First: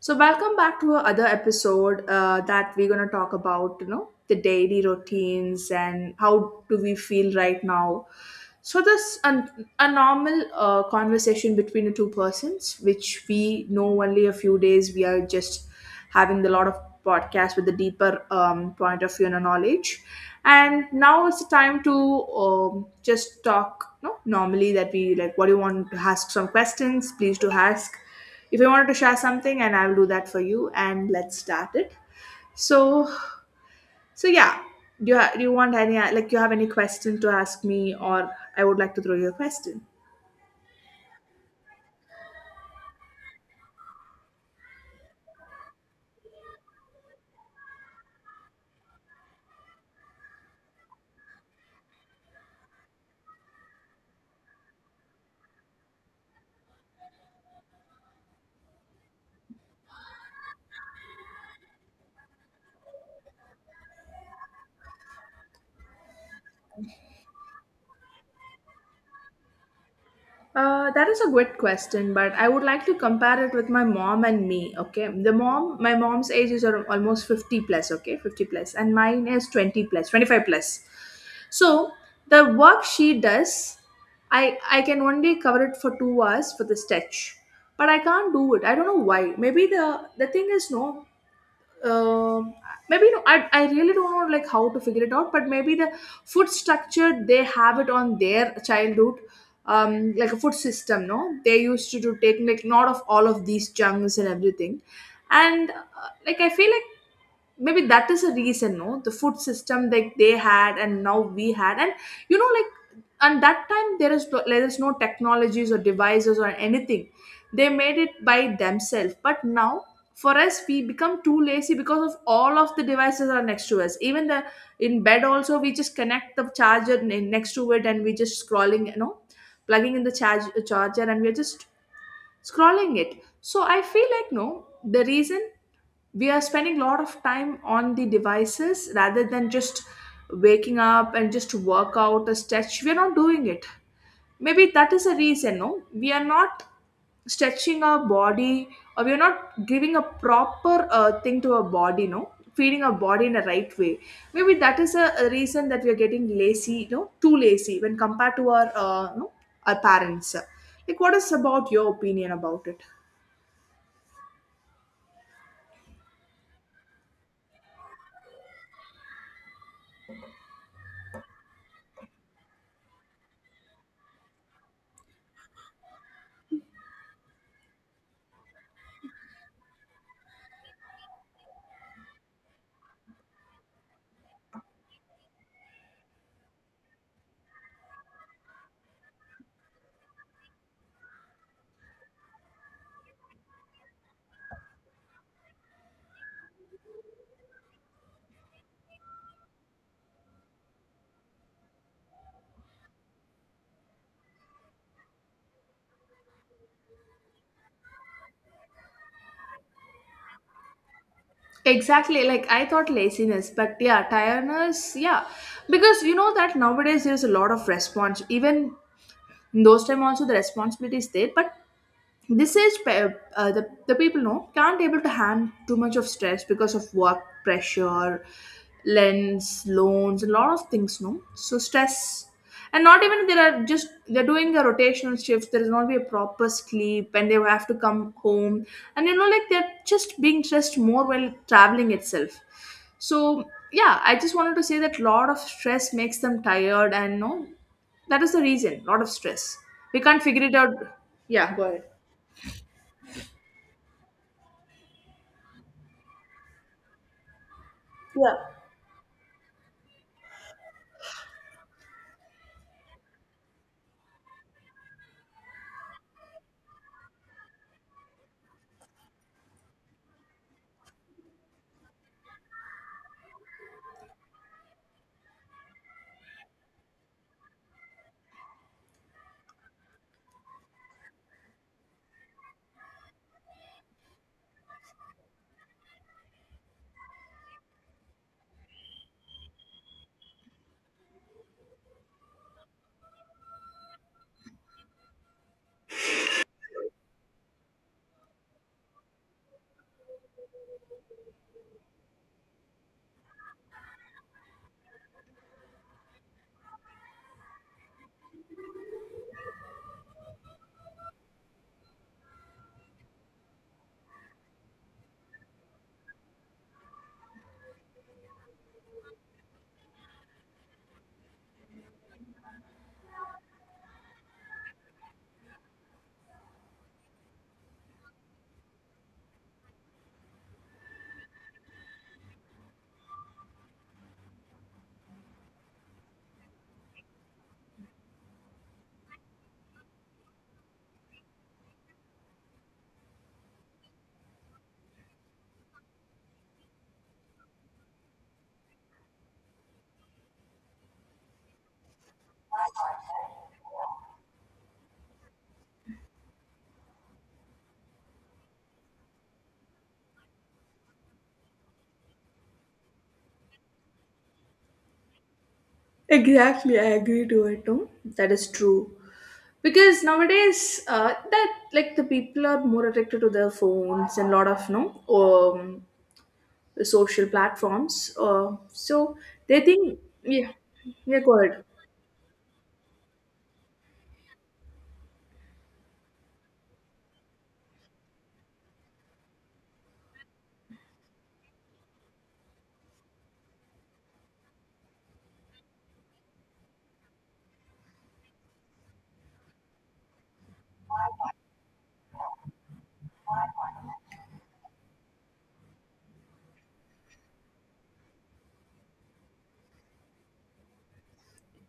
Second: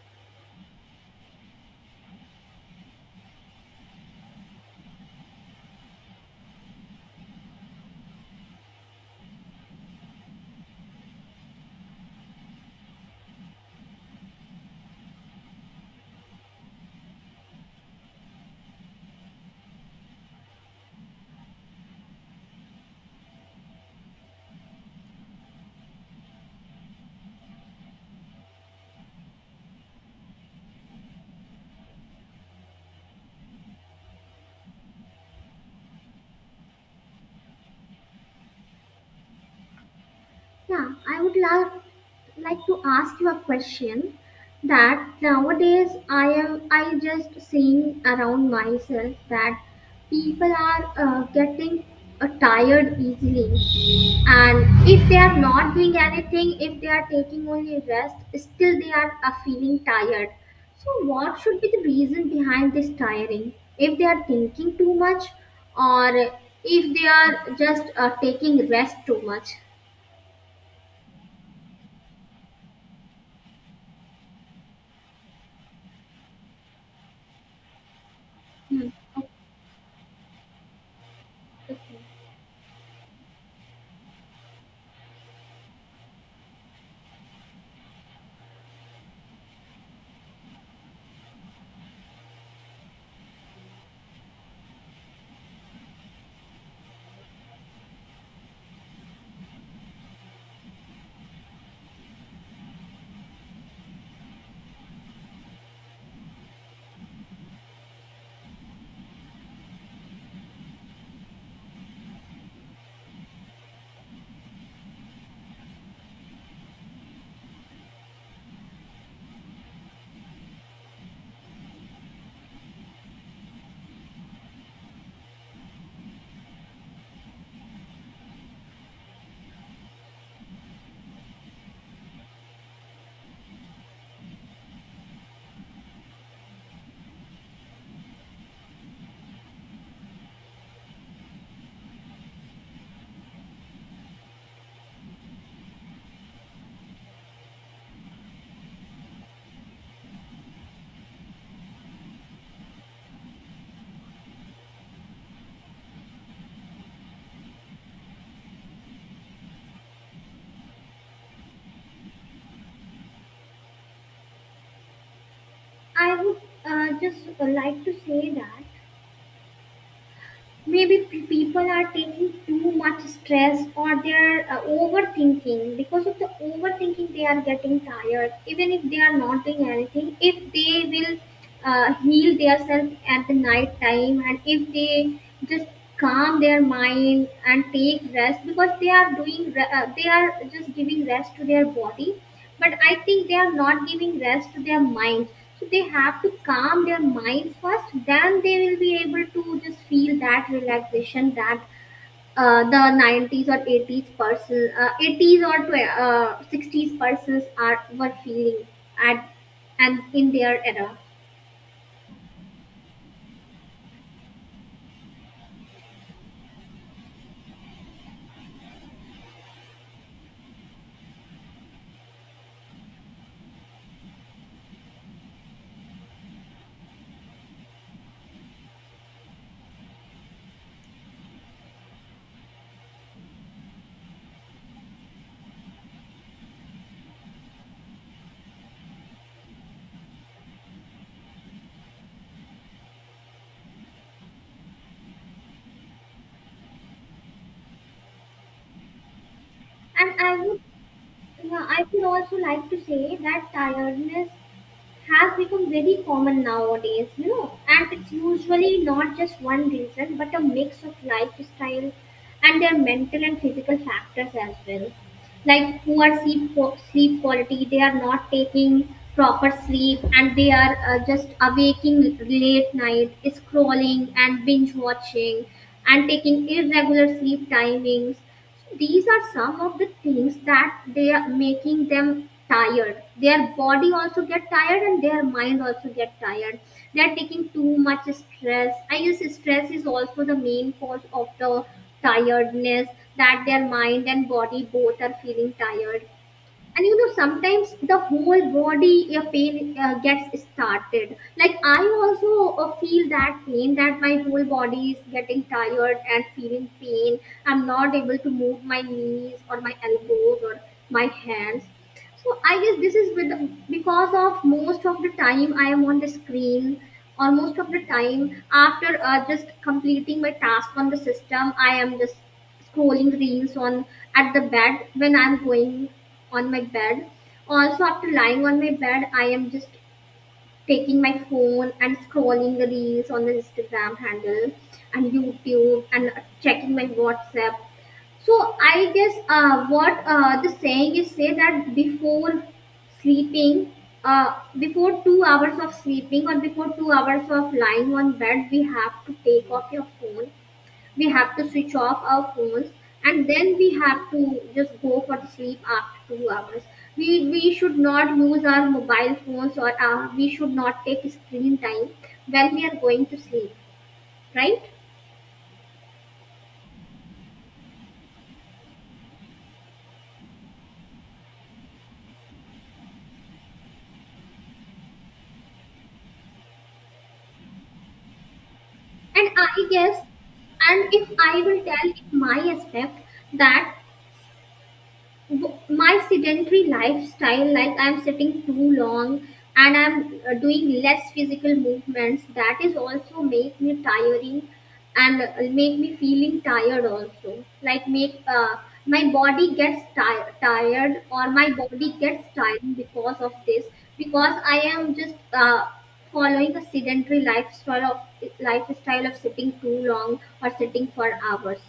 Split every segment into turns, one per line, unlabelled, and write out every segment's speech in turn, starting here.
So welcome back to another episode that we're gonna talk about, you know, the daily routines and how do we feel right now. So this an, a normal conversation between the two persons, which we know only a few days. We are just having the lot of podcasts with a deeper point of view and a knowledge. And now it's the time to just talk, you know, normally that we like. What do you want to ask? Some questions, please do ask if you wanted to share something and I'll do that for you and let's start it so so yeah do you want any, like you have any question to ask me, or I would like to throw you a question.
Yeah, I would love like to ask you a question that nowadays I just seeing around myself that people are getting tired easily, and if they are not doing anything, if they are taking only rest, still they are feeling tired. So what should be the reason behind this tiring? If they are thinking too much or if they are just taking rest too much?
That is a good question, but I would like to compare it with my mom and me. Okay, the mom, my mom's age is ar- almost 50 plus, okay, 50 plus,
Hmm.
and
Okay.
mine is 20 plus, 25 plus. So
Okay,
the work she does, I can only cover it for 2 hours for the stretch, but I can't do it. I don't know why. Maybe the thing is, no, um, maybe, no, I really don't know like how to figure it out, but maybe the food structure they have it on their childhood, um, like a food system, no, they used to do take like not of all of these junks and everything, and like I feel like maybe that is a reason, no, the food system like they had and now we had, and you know like, and that time there is no technologies or devices or anything, they made it by themselves, but now for us we become too lazy because of all of the devices are next to us, even the in bed also we just connect the charger next to it and we just scrolling, you know, plugging in the charger and we're just scrolling it. So I feel like, no, the reason, we are spending a lot of time on the devices rather than just waking up and just work out a stretch, we're not doing it. Maybe that is a reason, no, we are not stretching our body, or we're not giving a proper thing to our body, no, feeding our body in the right way. Maybe that is a reason that we are getting lazy, you know, too lazy when compared to our you know, our parents. Like what is about your opinion about it?
I would just like to say that maybe people are taking too much stress or they're overthinking. Because of the overthinking, they are getting tired. Even if they are not doing anything, if they will heal themselves at the night time, and if they just calm their mind and take rest, because they are doing they are just giving rest to their body, but I think they are not giving rest to their minds. So they have to calm their mind first, then they will be able to just feel that relaxation that the 90s or 80s person, 80s or 60s persons are were feeling at, and in their era.
Exactly, like I thought laziness, but yeah, tiredness, yeah. Because you know that nowadays there's a lot of response. Even in those time also the responsibility is there, but this age pe- the people, know can't able to handle too much of stress because of work pressure, lens, loans, a lot of things, no, so stress. And not even, there are, just they're doing a rotational shift, there is not be a proper sleep, and they have to come home, and you know like they're just being stressed more while traveling itself. So yeah, I just wanted to say that lot of stress makes them tired and, no, that is the reason, lot of stress, we
and
can't
i
figure it
would
out. Yeah,
yeah,
go ahead.
I would also like to say that tiredness has become very common nowadays, you know, and it's
Yeah,
usually not just one reason but a mix of lifestyle and their mental and physical factors as well. Like poor sleep, sleep quality, they are not taking proper sleep, and they are just awaking late night, scrolling and binge watching and taking irregular sleep timings. These are some of the things that they are making them tired. Their body also get tired, and their mind also get tired. They are taking too much stress, I guess. Stress is also the main cause of the tiredness, that their mind and body both are feeling tired. And you know, sometimes the whole body pain gets started. Like I also feel that pain, that my whole body is getting tired and feeling pain. I'm not able to move my knees or my elbows or my hands. So I guess this is with because of most of the time I am on the screen, or most of the time after just completing my task on the system, I am just scrolling reels on at the bed when I'm going on my bed. Also, after lying on my bed, I am just taking my phone and scrolling the reels on the Instagram handle and YouTube and checking my WhatsApp. So I guess what the saying is say that before sleeping, uh, before 2 hours of sleeping or before 2 hours of lying on bed, we have to take off your phone. We have to switch off our phones, and then we have to just go for the sleep after 2 hours. We should not use our mobile phones, or we should not take screen time when we are going to sleep, right?
exactly. I agree to it. No, that is true. Because nowadays, that like the people are more addicted to their phones and lot of, no, um, social platforms. So
And
they
I
think,
guess,
yeah,
and if
yeah, go
I
ahead.
will tell in my aspect that my sedentary lifestyle, like I'm sitting too long and I'm doing less physical movements, that is also make me tiring, and make me feeling tired also, like make my body gets tired, or my body gets tired because of this, because I am just uh, following a sedentary lifestyle of sitting too long or sitting for hours.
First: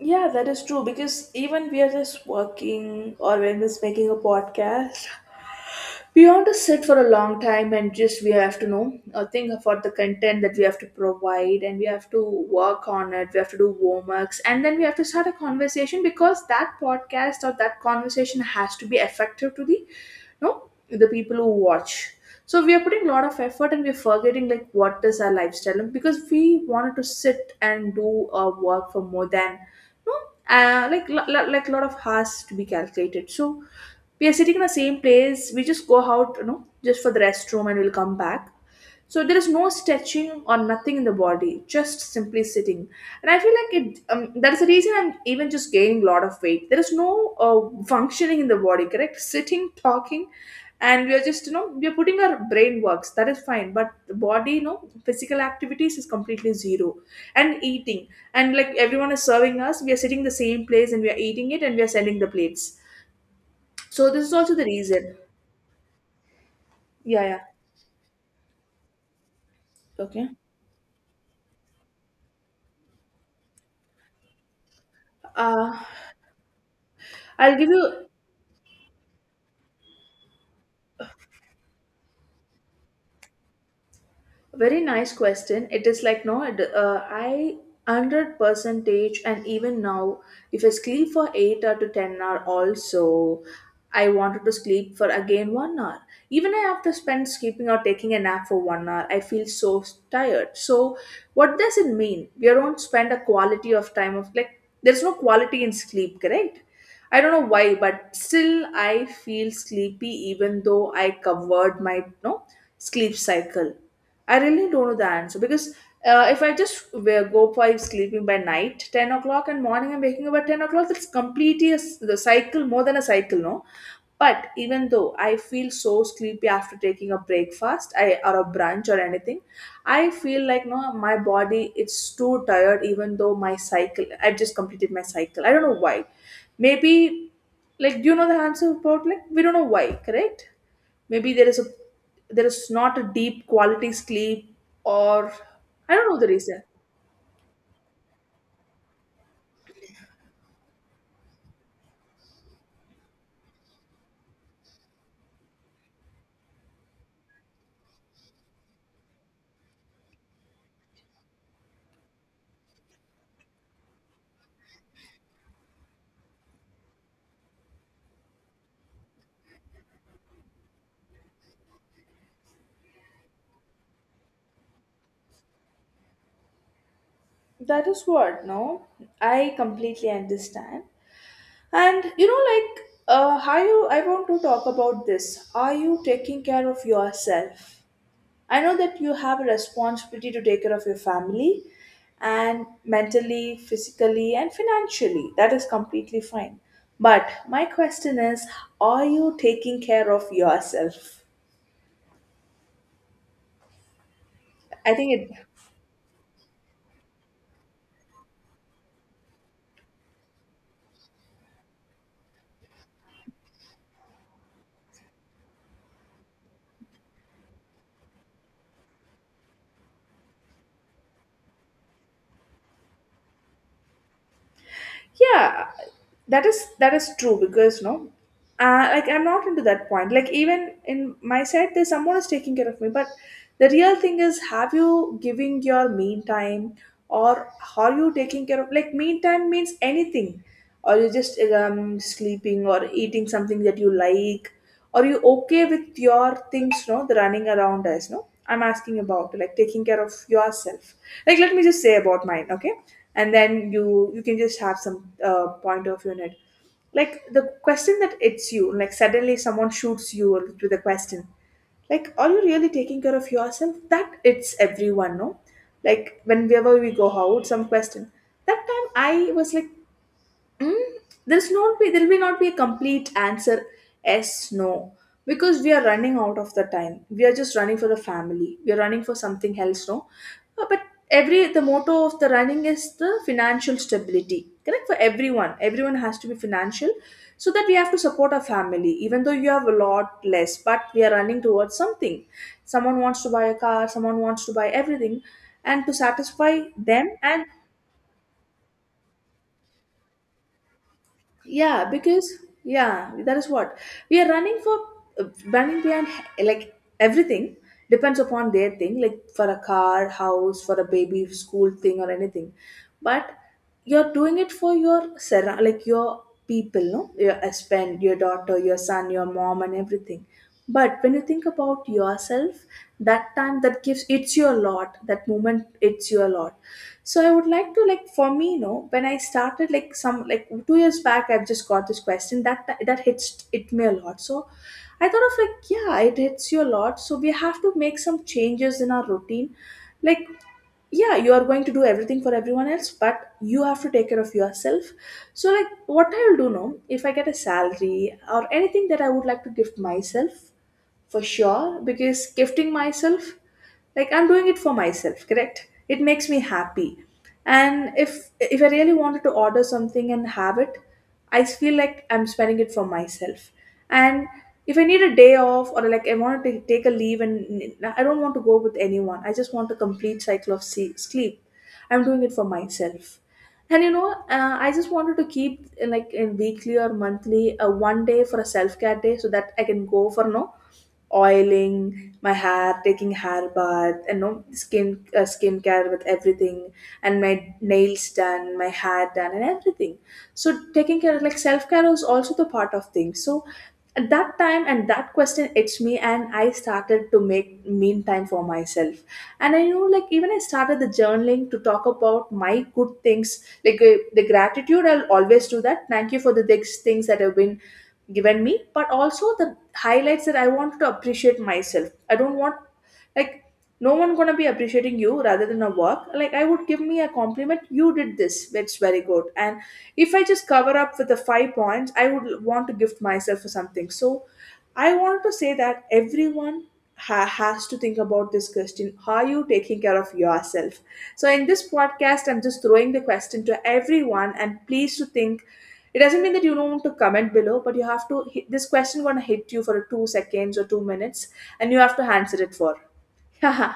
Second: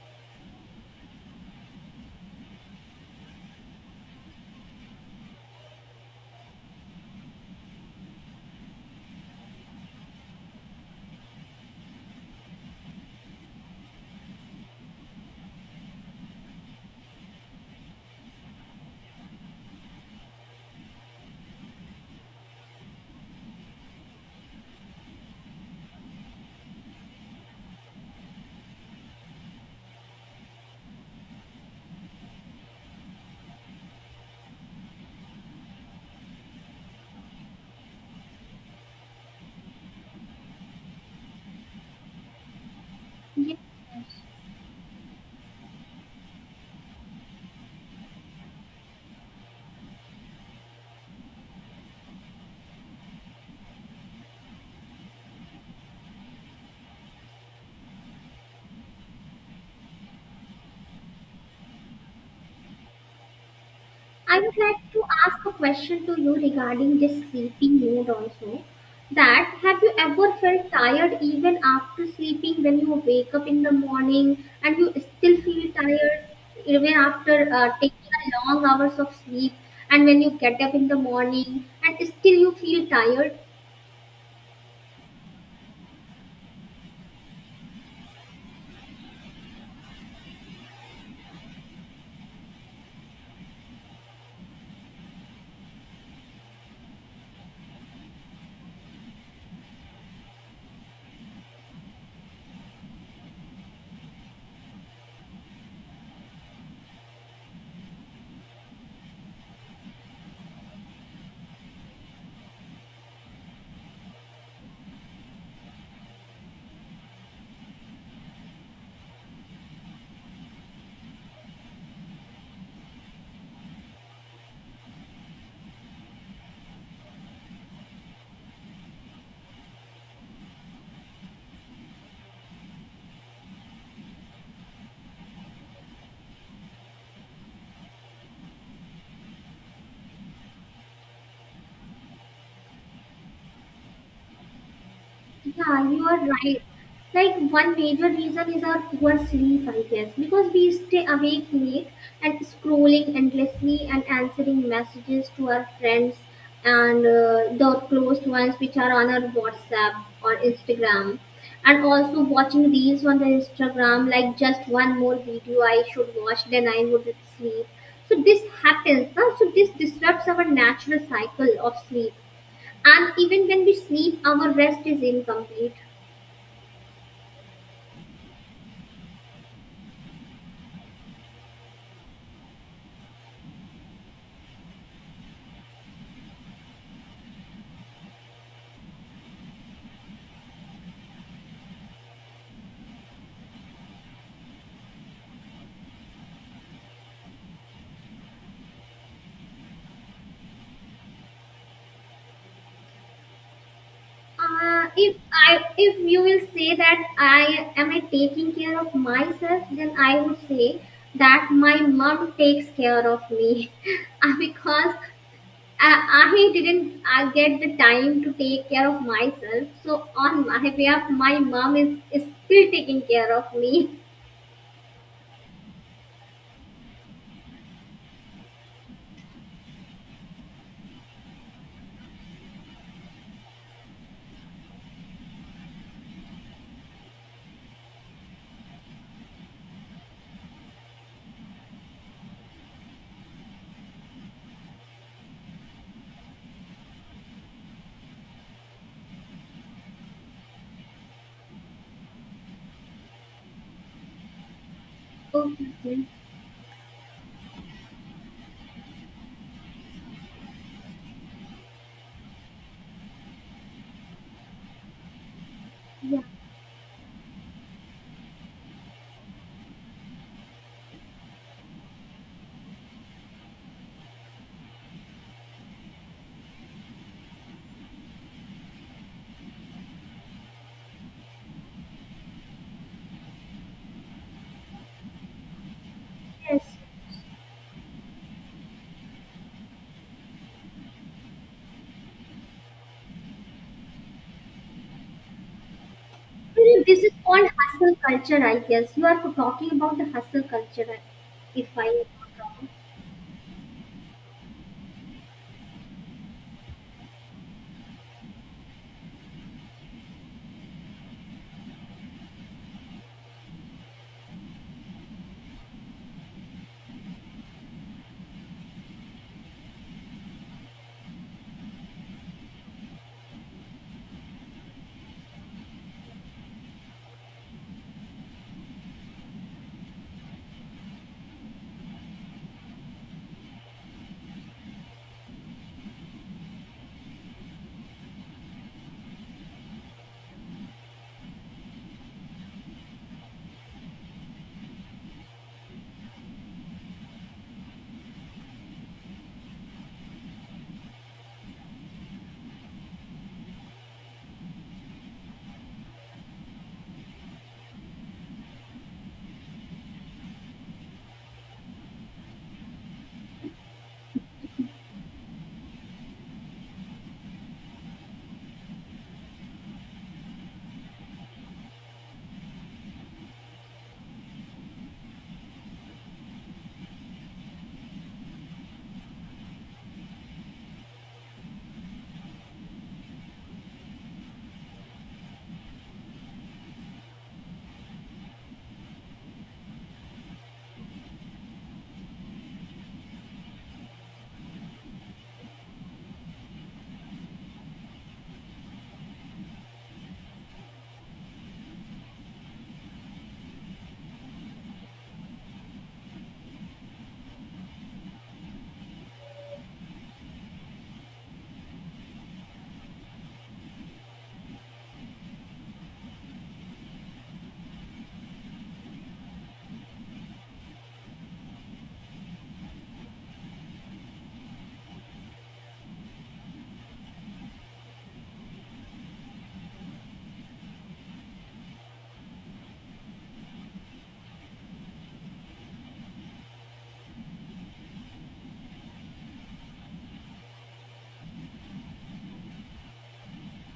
Yeah, that is true because even we are just working or we're just making a podcast, we want to sit for a long time, and just we have to know, think about the content that we have to provide, and we have to work on it, we have to do warm-ups, and then we have to start a conversation because that podcast or that conversation has to be effective to the, no, the people who watch. So we are putting a lot of effort and we're forgetting like what is our lifestyle, because we wanted to sit and do our work for more than, no, like like a lot of hours to be calculated. So we are sitting in the same place, we just go out, you know, just for the restroom and we'll come back. So there is no stretching or nothing in the body, just simply sitting. And I feel
Yes.
like it, that is the reason I'm even just gaining a lot of weight, there is no functioning in the body, correct, sitting, talking, and we are just, you know, we are putting our brain works, that is fine, but the body, you know, physical activities is completely zero. And eating, and like everyone is serving us, we are sitting in the same place and we are eating it and we are sending the plates. So this is
I
also
would
the
like to
reason.
ask a question to you regarding this
Yeah, yeah.
sleepy mood also. That have you
Okay.
ever felt tired even after sleeping, when you wake up in the morning and you still feel
Uh,
tired even after
I'll give you.
taking a long hours of sleep, and when you get up in the morning and still you feel tired?
Very nice question. It is like, no, it, I, hundred percentage, and even now, if I sleep for eight or to 10 hour, also, I wanted to sleep for again 1 hour. Even I have to spend sleeping or taking a nap for 1 hour. I feel so tired. So, what does it mean? We don't spend a quality of time of like there's no quality in sleep, correct? I don't know why, but still I feel sleepy even though I covered my, no, sleep cycle. I really don't know the answer because if I just wear, go for sleeping by night, 10 o'clock, and morning I'm waking up at 10 o'clock, that's completely a, the cycle, more than a cycle, no? But even though I feel so sleepy after taking a breakfast I, or a brunch or anything, I feel like, no, my body it's too tired. Even though my cycle, I've just completed my cycle. I don't know why. Maybe, like do you know the answer about, like we don't know why, correct? Maybe there is a, there is not a deep quality sleep, or
Yeah,
I
you
don't
are
know the
right.
reason.
Like one major reason is our poor sleep, I guess, because we stay awake late and scrolling endlessly and answering messages to our friends and the close ones which are on our WhatsApp or Instagram, and also watching reels on the Instagram like just one more video I should watch then I would sleep. So this happens, huh? So this disrupts our natural cycle of sleep, and even when we sleep our rest is incomplete.
That is what, no? I completely understand. And you know, like, how you, I want to talk about this. Are you taking care of yourself? I know that you have a responsibility to take care of your family, and mentally, physically, and financially. That is completely fine. But my question is, are you taking care of yourself? I think
If
it.
I if you will say that I am I taking care of myself, then I would say that my mom takes care of me. Because I, I didn't I get the time to take care of myself, so on my behalf my mom is still taking care of me.
Yeah, that is, that is true because, no, like I'm not into that point, like even in my side there's someone is taking care of me, but the real thing is, have you giving your me time, or are you taking care of, like me time means anything, or you just, sleeping or eating something that you like, are you okay with your things, no, the running around as, no, I'm asking about like taking care of yourself. Like let me just say about mine, okay, and then you can just have some
Oh,
point of view in it. Like the question that hits you, like suddenly someone shoots you with a question, like are you really taking care of yourself, that it's everyone, no,
yeah.
like whenever we go out some question, that time I was like, Mm, there's not be, there will not be a complete answer, yes, no? Because we are running out of the time, we are just running for the family, we are running for something else, no. But every, the motto of the running is the financial stability, correct, for everyone, everyone has to be
Yes.
financial, so that we have to support our family, even though you have a lot less, but we are running towards something, someone wants to buy a car, someone wants to buy everything, and to satisfy
You know, this
them,
is
and,
called hustle culture, I guess. You are talking about the hustle culture, if I'm
yeah,
not
because
wrong.
yeah, that is what we are running for. Uh, running behind, like everything depends upon their thing, like for a car, house, for a baby, school thing or anything. But you're doing it for your, like your people, no, your husband, your daughter, your son, your mom, and everything. But when you think about yourself, that time that gives it's your lot. That moment, it's your lot. So I would like to, like, for me, when I started, like, some, like, 2 years back, I've just got this question that hits it me a lot. So I thought of, like, yeah, it hits you a lot, so we have to make some changes in our routine, like. Yeah, you are going to do everything for everyone else, but you have to take care of yourself. So, like, what I'll do now if I get a salary or anything, that I would like to gift myself for sure. Because gifting myself, like, I'm doing it for myself, correct, it makes me happy. And if I really wanted to order something and have it, I feel like I'm spending it for myself. And if I need a day off, or like I want to take a leave and I don't want to go with anyone, I just want a complete cycle of sleep. I'm doing it for myself. And I just wanted to keep, like, in weekly or monthly a one day for a self-care day, so that I can go for, no, oiling my hair, taking hair bath, and no skincare with everything, and my nails done, my hair done, and everything. So taking care, like, self care was also the part of things. So at that time, and that question hits me, and I started to make mean time for myself. And I know, like, even I started the journaling to talk about my good things, like, the gratitude, I'll always do that, thank you for the things that have been given me, but also the highlights that I want to appreciate myself. I don't want, like, no one gonna be appreciating you rather than a work. Like, I would give me a compliment. You did this. That's very good. And if I just cover up with the five points, I would want to gift myself for something. So I want to say that everyone has to think about this question. How are you taking care of yourself? So in this podcast, I'm just throwing the question to everyone, and please to think. It doesn't mean that you don't want to comment below, but you have to. This question gonna hit you for 2 seconds or 2 minutes, and you have to answer it for. Haha,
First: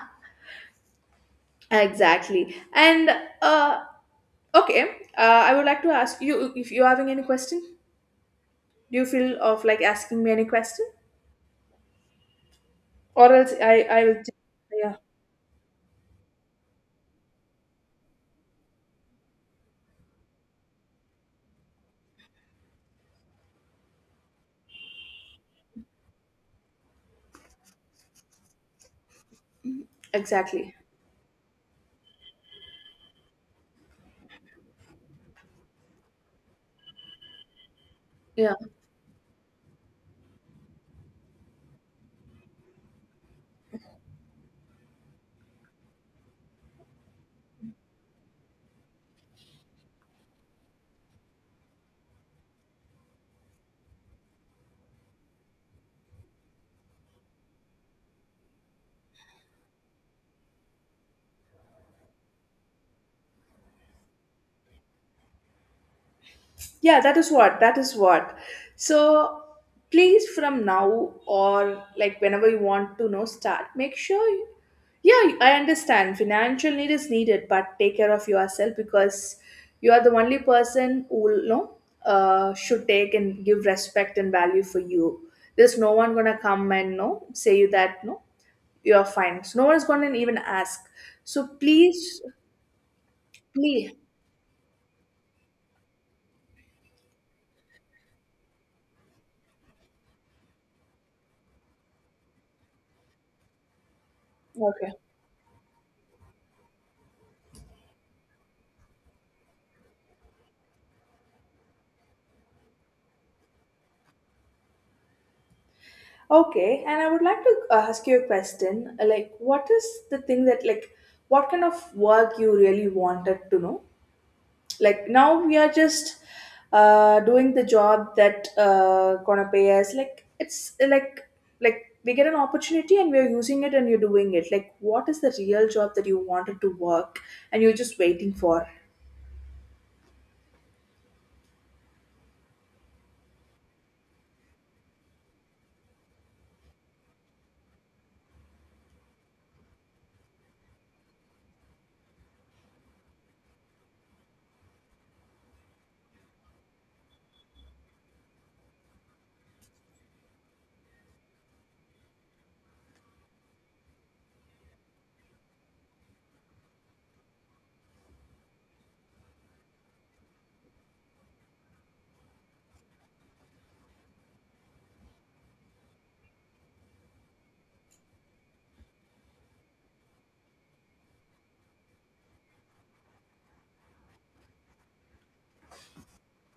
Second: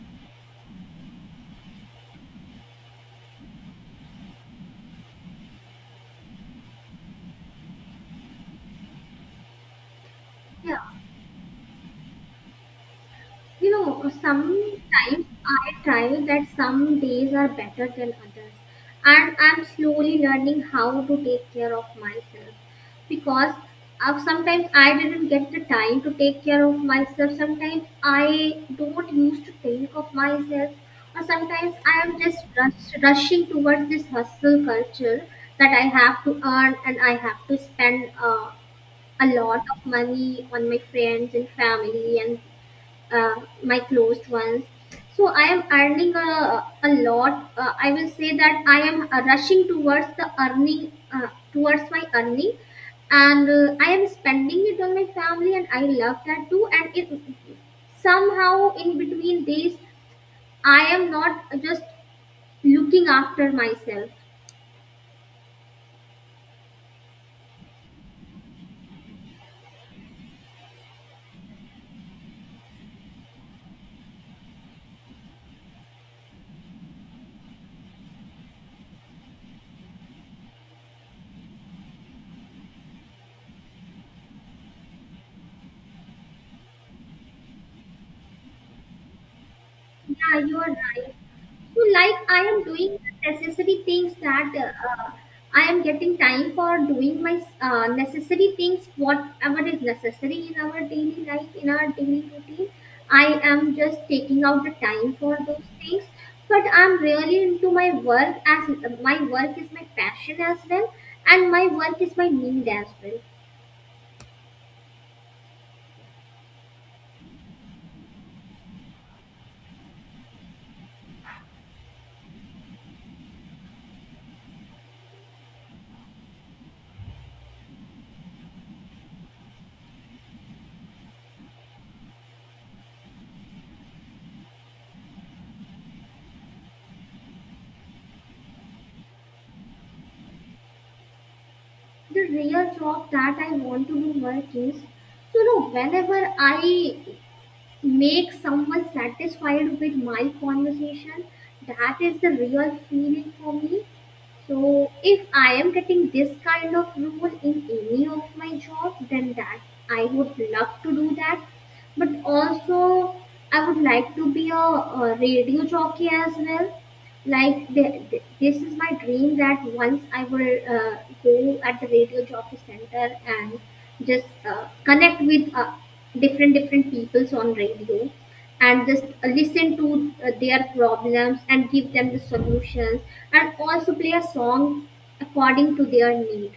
exactly. And uh, okay, I would like to ask you if you're having any question. Do you feel of like asking me any
Yeah.
question, or else
You
I
know,
will.
sometimes
Yeah.
I try that some days are better than others, and I'm slowly learning how to take care of myself because sometimes I didn't get the time to take care of myself. Sometimes I don't used to think of myself,
Exactly.
or sometimes I am just rushing towards this hustle culture, that I have to earn and I have to spend
Yeah.
a lot of money on my friends and family and uh, my closed ones. So I am earning a lot, I will say that I am rushing towards the earning, towards my earning, and I am spending it on my family and I love that too, and it somehow in between days, I am not just looking after myself.
Yeah, that is what. That is what. So please from now, or like whenever you want to know start, make sure you, yeah, I understand financial need is needed, but take care of yourself, because you are the only person who will know should take and give respect and value for you. There's no one gonna come and no say you that, no, you're fine. So no one's gonna even
Yeah, you are
ask.
right.
So
So, like,
please,
I am doing the necessary
please,
things that I am getting time for doing my necessary things, whatever is necessary in our daily life, in our daily routine. I am just taking out the
okay.
time for those things. But I'm really into my work, as my work is my passion as well, and my work is my need as well.
Okay, and I would like to ask you a question. Like, what is the thing that, like, what kind of work you really wanted to know? Like, now we are just doing the job that gonna pay us. Like, it's, like we get an opportunity and we are using it and you're doing it. Like, what is the real job that you wanted to work, and you're just waiting for?
The real job that I want to do work is, you know, whenever I make someone satisfied with my conversation, that is the real feeling for me. So if I am getting this kind of role in any of my job, then that I would love to do that. But also I would like to be a radio jockey as well. Like the this is my dream that once I will go at the radio jockey center and just connect with different different peoples on radio and just listen to their problems and give them the solutions, and also play a song according to their need,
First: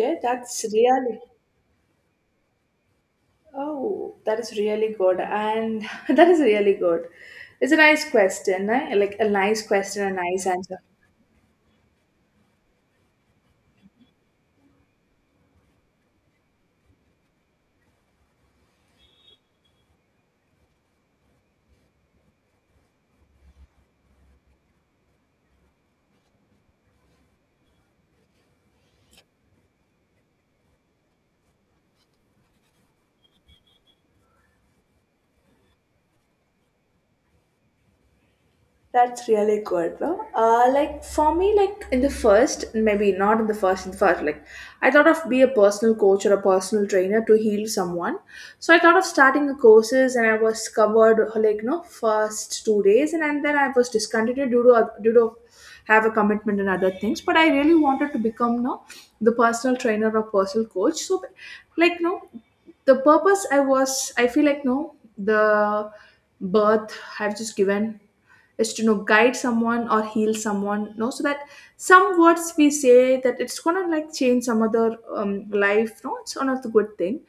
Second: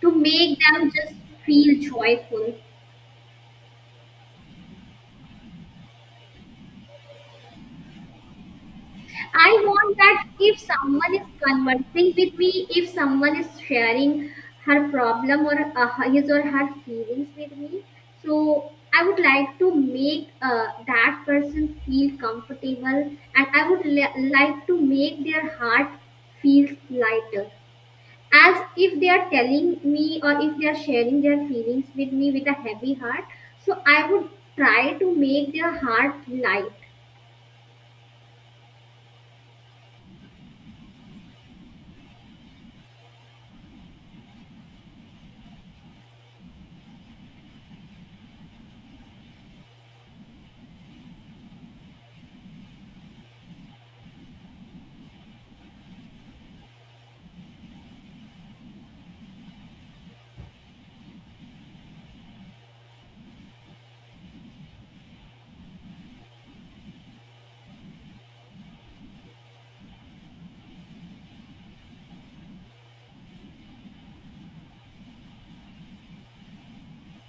to make
that's
them just
really.
feel joyful.
Oh, that is really good. And that is really good. It's a nice question, right? Like, a
I
nice
want
question, a
that
nice
if
answer.
someone is conversing with me, if someone is sharing her problem or his or her feelings with me, so I would like to make that person feel comfortable, and I would like to make their heart feel lighter. As if they are telling me, or if they are sharing their feelings with me with a heavy heart, so I would try to make their heart light.
That's really good, no? Like, for me, like in the first, maybe not in the first, in the first, like, I thought of be a personal coach or a personal trainer to heal someone. So I thought of starting the courses, and I was covered, like, no, first 2 days, and then I was discontinued due to have a commitment and other things. But I really wanted to become, no, the personal trainer or personal coach. So, like, no, the purpose I was, I feel like, no, the birth I've just given is to guide someone or heal someone, so that some words we say that it's gonna like change some other life, no, it's one of the good thing.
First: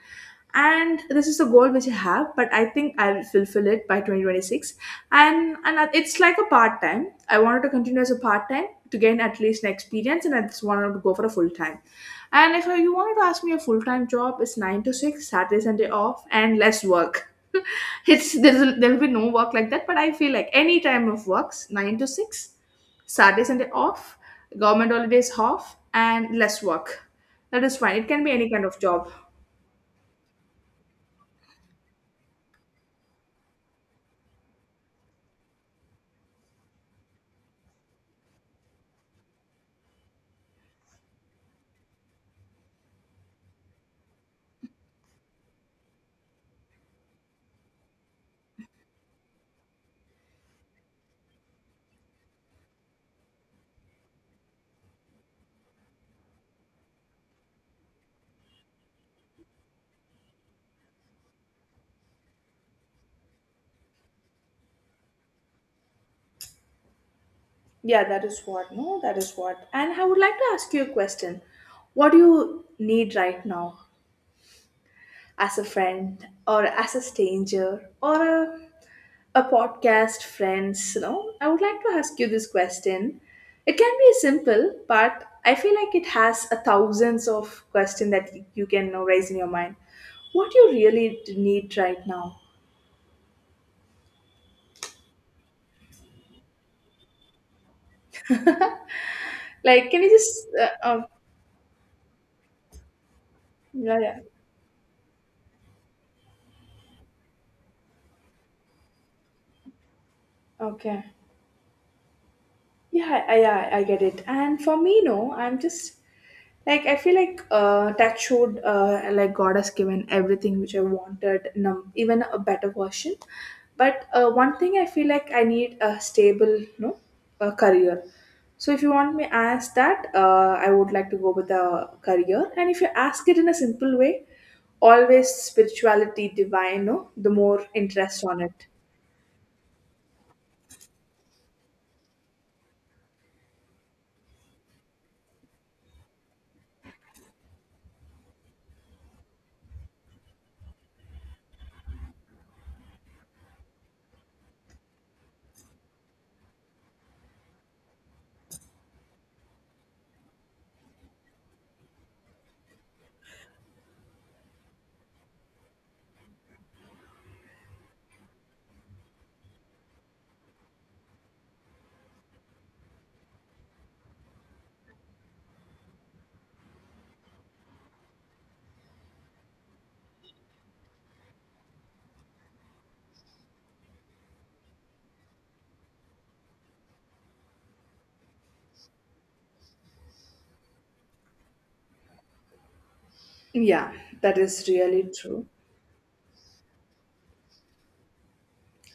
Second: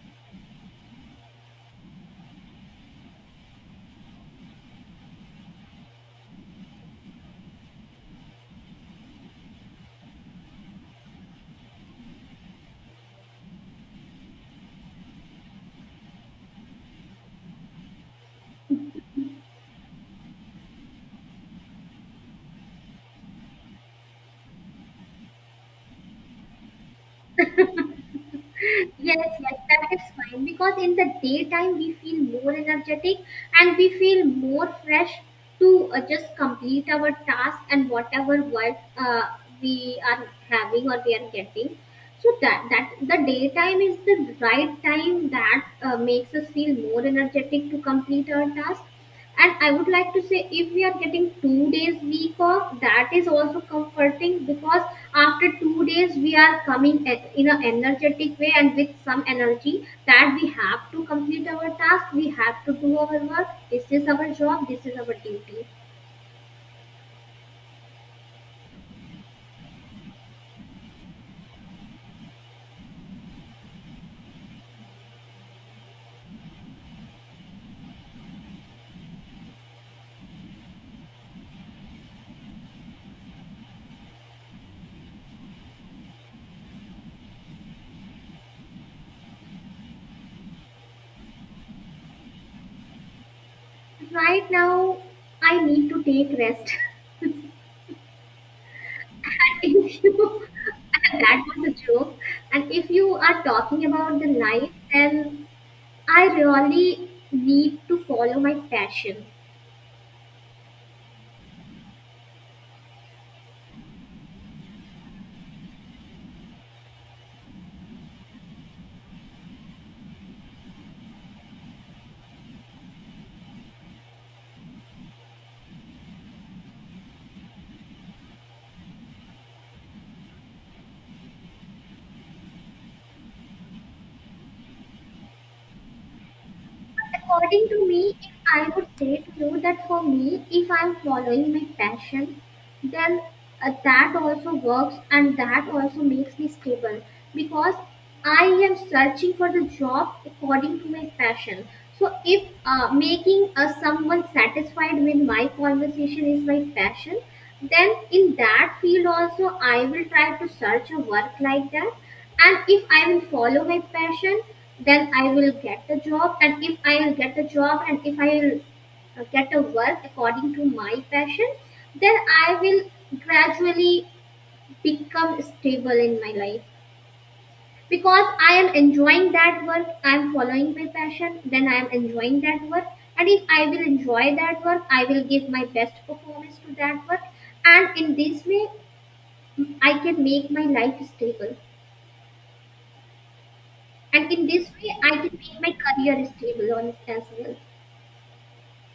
And this is the goal which I have, but I think I'll fulfill it by 2026. And it's like a part-time, I wanted to continue as a part-time to gain at least an experience, and I just wanted to go for a full-time. And if you wanted to ask me a full-time job, it's 9 to 6, Saturday Sunday off, and less work. It's, there'll be no work like that, but I feel like any time of works 9 to 6, Saturday Sunday off, government holidays off, and less work. That
Yes,
is fine, it can be any kind of job.
yes, that is fine because in the daytime we feel more energetic and we feel more fresh to just complete our task and whatever work we are having or we are getting. So that that the daytime is the right time that makes us feel more energetic to complete our task, and I would like to say if we are getting 2 days week off, that is also comforting because after 2 days we are coming at, in an energetic way and with some energy that we have to complete our task, we have to do our work. This is our job, this is our duty.
Yeah, that is what, no, that is what. And I would like to ask you a question. What do you need right now? As a friend, or as a stranger, or a podcast friends, I would like to ask you this question. It can be simple, but I feel like it has a thousands of question that you can, raise in your mind, what you really need right now.
Right now, I need to take rest. and
Like,
if
can you
you
just uh, uh,
And that was a joke. And if you are talking
yeah,
about
yeah,
the life, then I really need to follow my passion.
okay. Yeah, I get it. And for me, no, I'm just, like, I feel like that showed, like, God has given everything which I wanted, even a better version. But one thing I feel like, I need a stable, no, a career. So if you want me ask that, I would like to go with a career. And if you ask it in a simple way, always spirituality, divine, no, the more
According to me,
interest
if
on
I
it.
would say to you that for me, if I'm following my passion, then that also works and that also makes me stable, because I am searching for the job according to my passion. So if making someone satisfied with my conversation is my passion, then in that field also I will try to search a work like that. And if I will follow my passion, then I will get the job. And if I will get the job, and if I will get a work according to my passion, then I will gradually become stable in my life, because I am enjoying that work. I am following my passion, then I am enjoying that work. And if I will enjoy that work, I will give my best performance to that work. And in this way, I can make my life stable.
Yeah,
And
that
in
is
this way,
really
I can
true.
make my career stable on it as well.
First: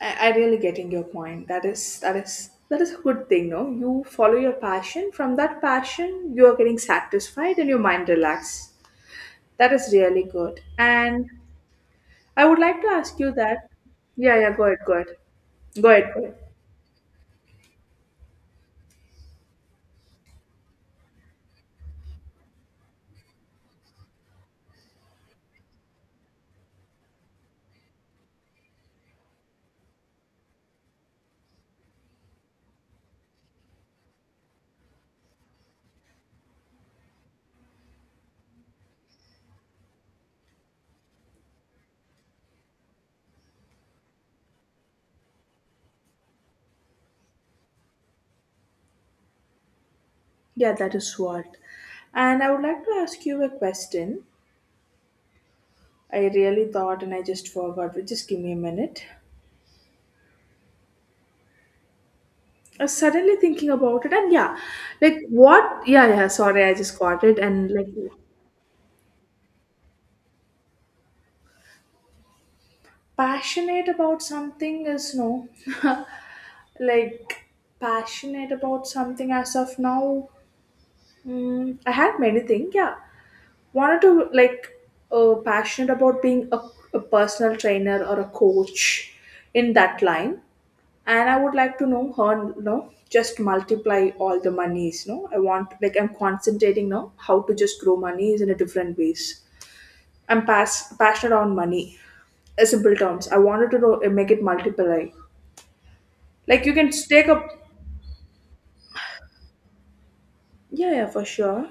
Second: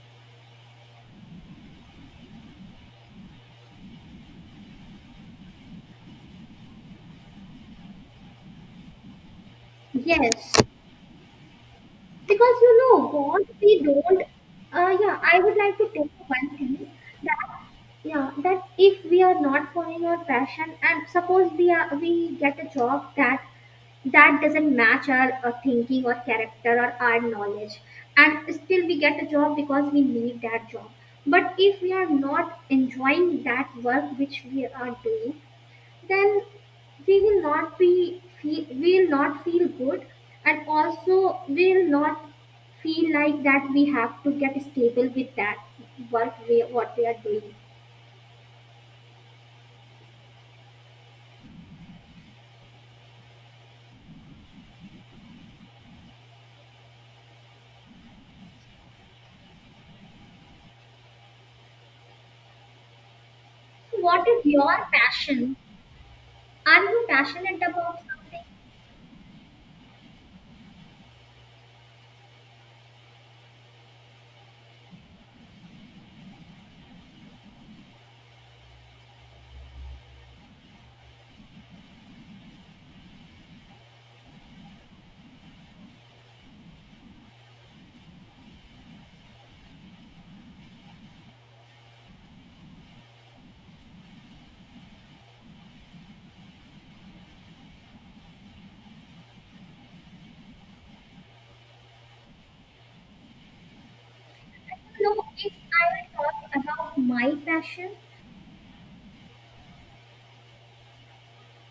I really getting your point. That is a good thing, no? You follow your passion. From that passion, you are getting satisfied and your mind relaxed. That is really
Yes,
good. And I
because
would
you
like to
know
ask you
what
that.
we don't.
Yeah, yeah. Go ahead. Go ahead.
Yeah, I would like to
Go
tell
ahead. Go
you
ahead.
one thing that yeah, that if we are not following our passion, and suppose we are we get a job that that doesn't match our thinking or character or our knowledge, and still we get a job because we need that job, but if we are not enjoying that work which we are doing, then we will not feel good, and also we will not feel like that we have to get stable with that what we are doing.
Yeah, that is what. And I would like to ask you a question. I really thought and I just forgot, but just give me a minute. I was suddenly thinking
So
about it,
what
and
is
yeah,
your
like
passion?
what? Yeah, yeah, sorry, I
Are
just
you
got it.
passionate
And, like,
about something?
passionate about something is no. Like, passionate about something as of now. I had many things, yeah, wanted to like, passionate about being a personal trainer or a coach in that line. And I would like to know her. Just multiply all the monies, no, I want, like, I'm concentrating now how to just grow monies in a different ways. I'm passionate on money, in simple terms, I wanted to know, make it multiply.
I know if I will talk
Like, you can
about my
take a,
passion.
yeah, yeah, for sure.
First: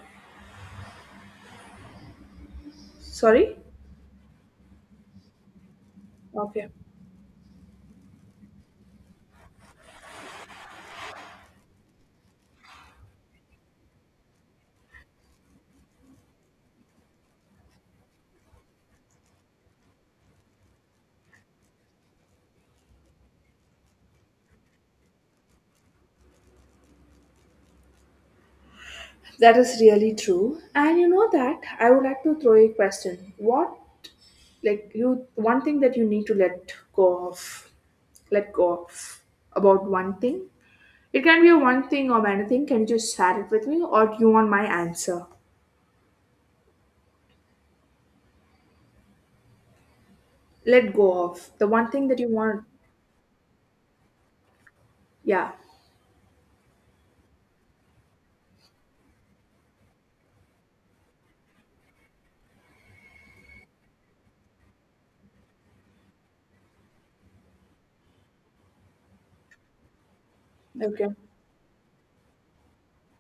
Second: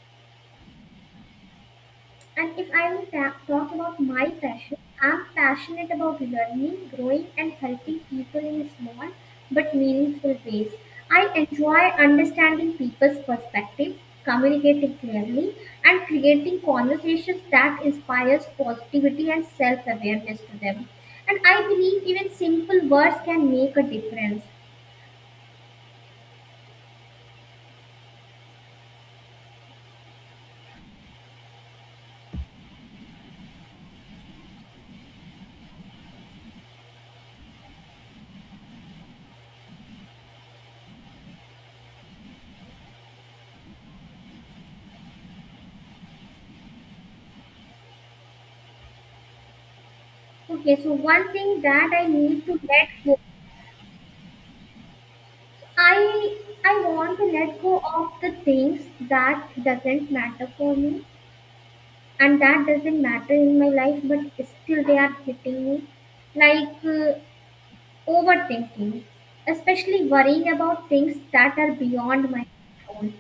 And if I will
Sorry?
talk about my passion, I'm passionate about
Okay.
learning, growing, and helping people in small but meaningful ways. I enjoy understanding people's perspective, communicating clearly, and creating conversations that inspires positivity and self-awareness to them. And I believe even simple words can make a difference.
That is really true. And you know that I would like to throw you a question. What, like, you one thing that you need to let go of about one thing? It can be a one thing or anything. Can you just share it with me, or do you want my answer?
Okay, so
Let go
one
of
thing
the one
that I
thing that you
need to
want.
let go.
Yeah.
I I want to let go of the things that doesn't matter for me and that doesn't matter in my life, but still they are hitting me, like overthinking, especially worrying about
Okay.
things that are beyond my control.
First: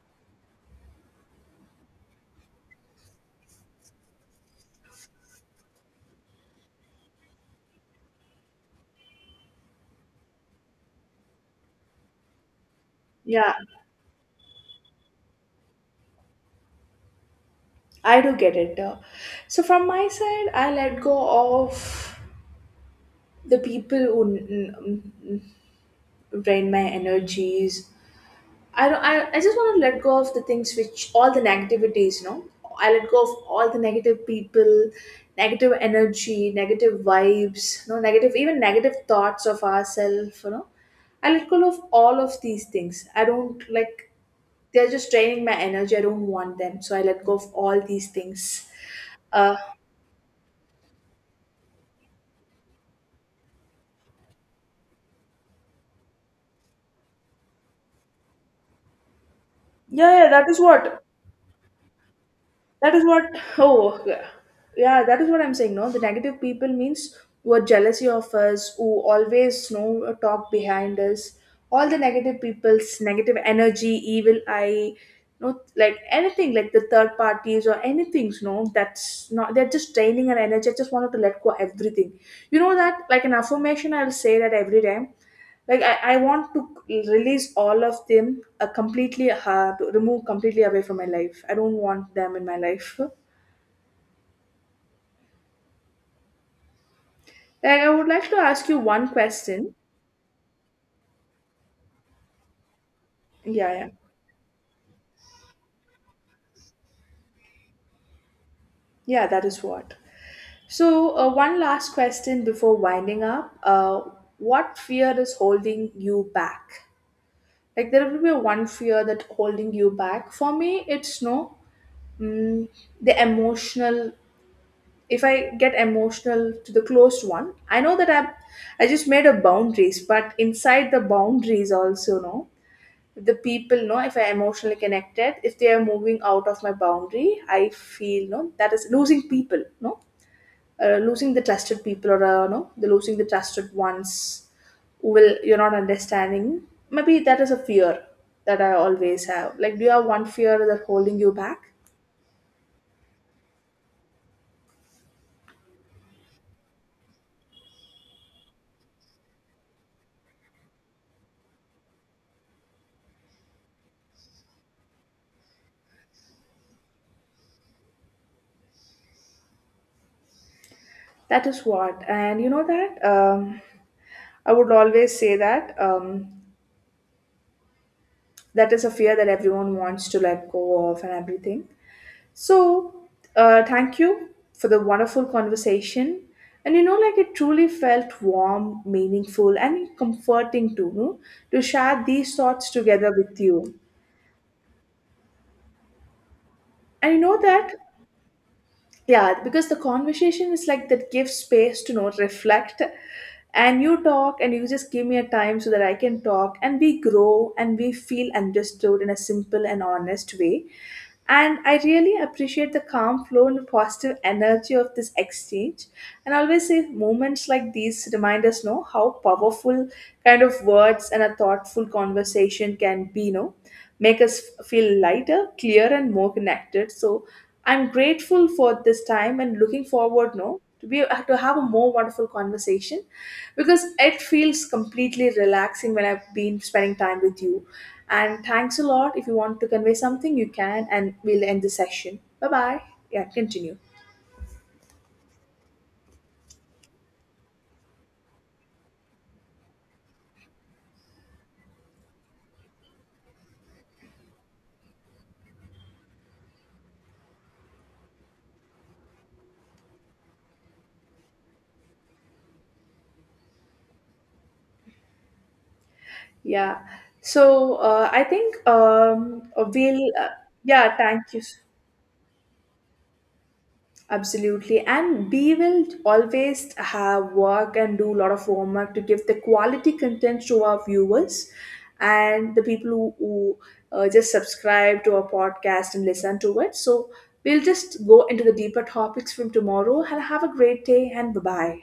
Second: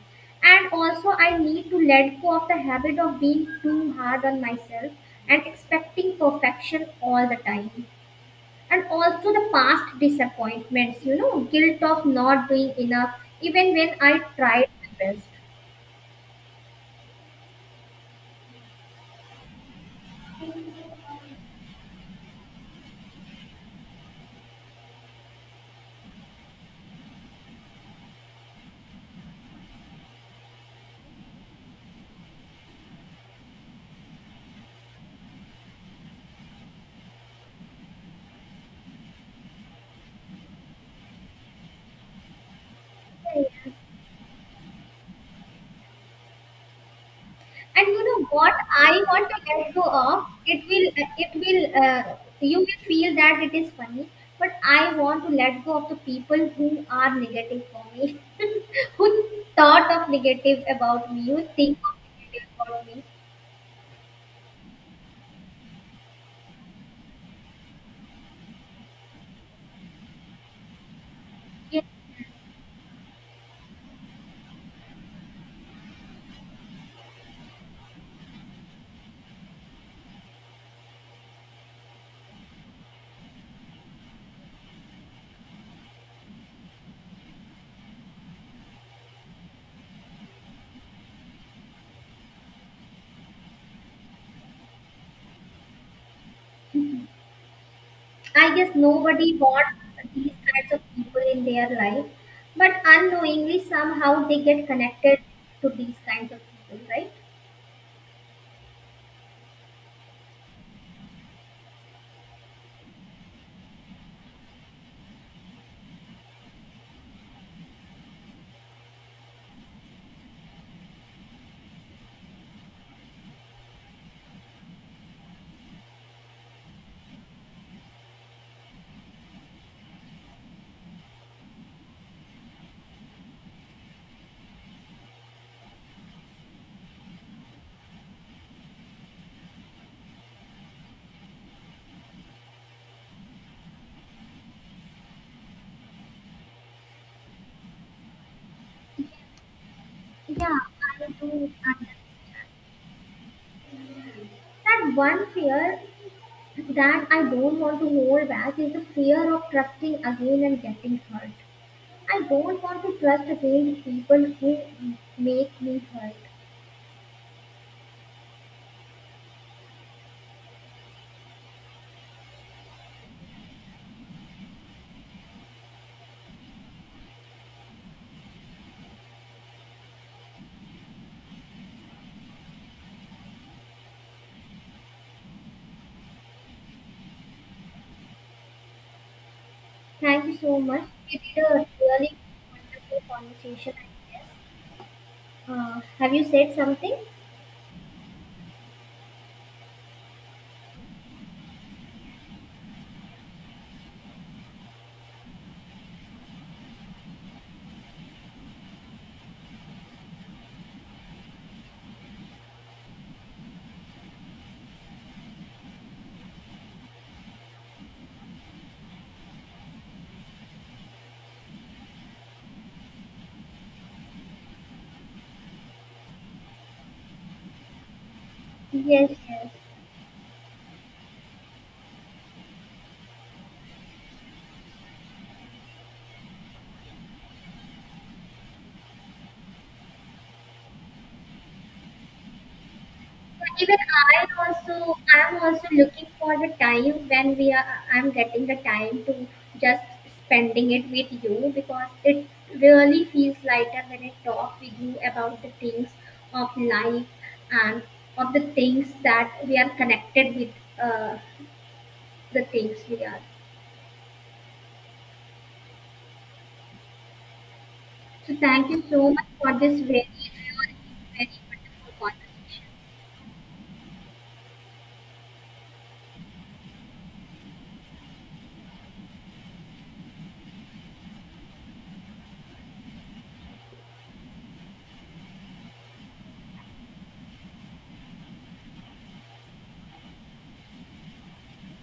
And also, I need to let go of the habit of being too hard on myself and expecting perfection all the time, and also the past disappointments, you know, guilt of not doing enough
Yeah,
even when I tried my best.
I do get it. So from my side, I let go of the people who n- drain my energies. I don't. I just want to let go of the things which all the negativities. I let go of all the negative people, negative energy, negative vibes. Negative, even negative thoughts of ourselves. I let go of all of these things. I don't
And
like. They're just draining my energy. I don't want them, so I let go of all
you
these
know what
things.
I want to
Uh,
let go of, it will you will feel that it is funny, but I want to let go of the people who are negative for me. Who thought of
yeah, yeah, that is
negative
what.
about me who think of negative about
That
me.
is what, oh, yeah, yeah, that is what I'm saying. No, the negative people means who are jealousy of us, who always know, talk behind us. All the negative people's negative energy, evil eye, no, like anything, like the third parties or anything, no, that's not, they're just draining our energy. I just wanted to let go everything. You know that, like an affirmation, I'll say that every time, like, I want to release all of them completely, to remove completely away from my life. I don't want them in my life.
Yes.
Like, I would like to
I
ask
guess
you one
nobody
question.
wants these kinds of people in their life, but unknowingly
Yeah, yeah,
somehow they get connected to these kinds of people, right?
yeah, that is what. So one last question before winding up. What fear is holding you back? Like, there will be one fear that holding you back. For me, it's, no, mm, the emotional. If I get emotional to the closed one, I know that I just made a boundaries, but inside the boundaries also, no, the people know, if I emotionally connected, if they are moving out of my boundary, I feel no that is losing people, no, losing the trusted people, or no, the losing the trusted ones, who will you're not understanding. Maybe that is a fear that I always have. Like, do you have one
Yeah,
fear that's
I
holding
do
you back?
understand. That one fear that I don't want to hold back is the fear of trusting again and getting hurt. I don't want to trust again people who make me hurt.
That is what, and you know that, I would always say that, that is a fear that everyone wants to let go of, and everything. So, thank you for the wonderful conversation. And like, it truly felt warm, meaningful, and
Thank you so
comforting
much.
too, no?
We did
To
a
share
really
these thoughts
wonderful
together with
conversation,
you.
I guess. Have you said something?
And you know that, yeah, because the conversation is like that gives space to know reflect, and you talk, and you just give me a time so that I can talk, and we grow, and we feel understood in a simple and honest way. And I really appreciate the calm flow and positive energy of this exchange. And I always say moments like these remind us, know how powerful kind of words and a thoughtful conversation can be, make us feel lighter, clear, and more connected. So I'm grateful for this
Yes.
time
Yes.
and looking forward, no, to have a more wonderful conversation, because it feels completely relaxing when I've been spending time with you. And thanks a lot. If you want to convey something, you can, and we'll end the session. Bye bye. Yeah,
So
continue.
even I'm also looking for the time when we are I'm getting the time to just spending it with you, because it really feels lighter when I talk with you about the things of life and of the things that we are connected with, uh, the things we are.
Yeah. So I
So
think,
thank you so much for this very,
we'll. Uh,
very,
yeah. Thank
very
you. so
wonderful conversation.
Absolutely. And we will always have work and do a lot of homework to give the quality content to our viewers and the people who just subscribe to our podcast and listen to it. So we'll just go into the deeper topics from tomorrow and have a great day and bye bye.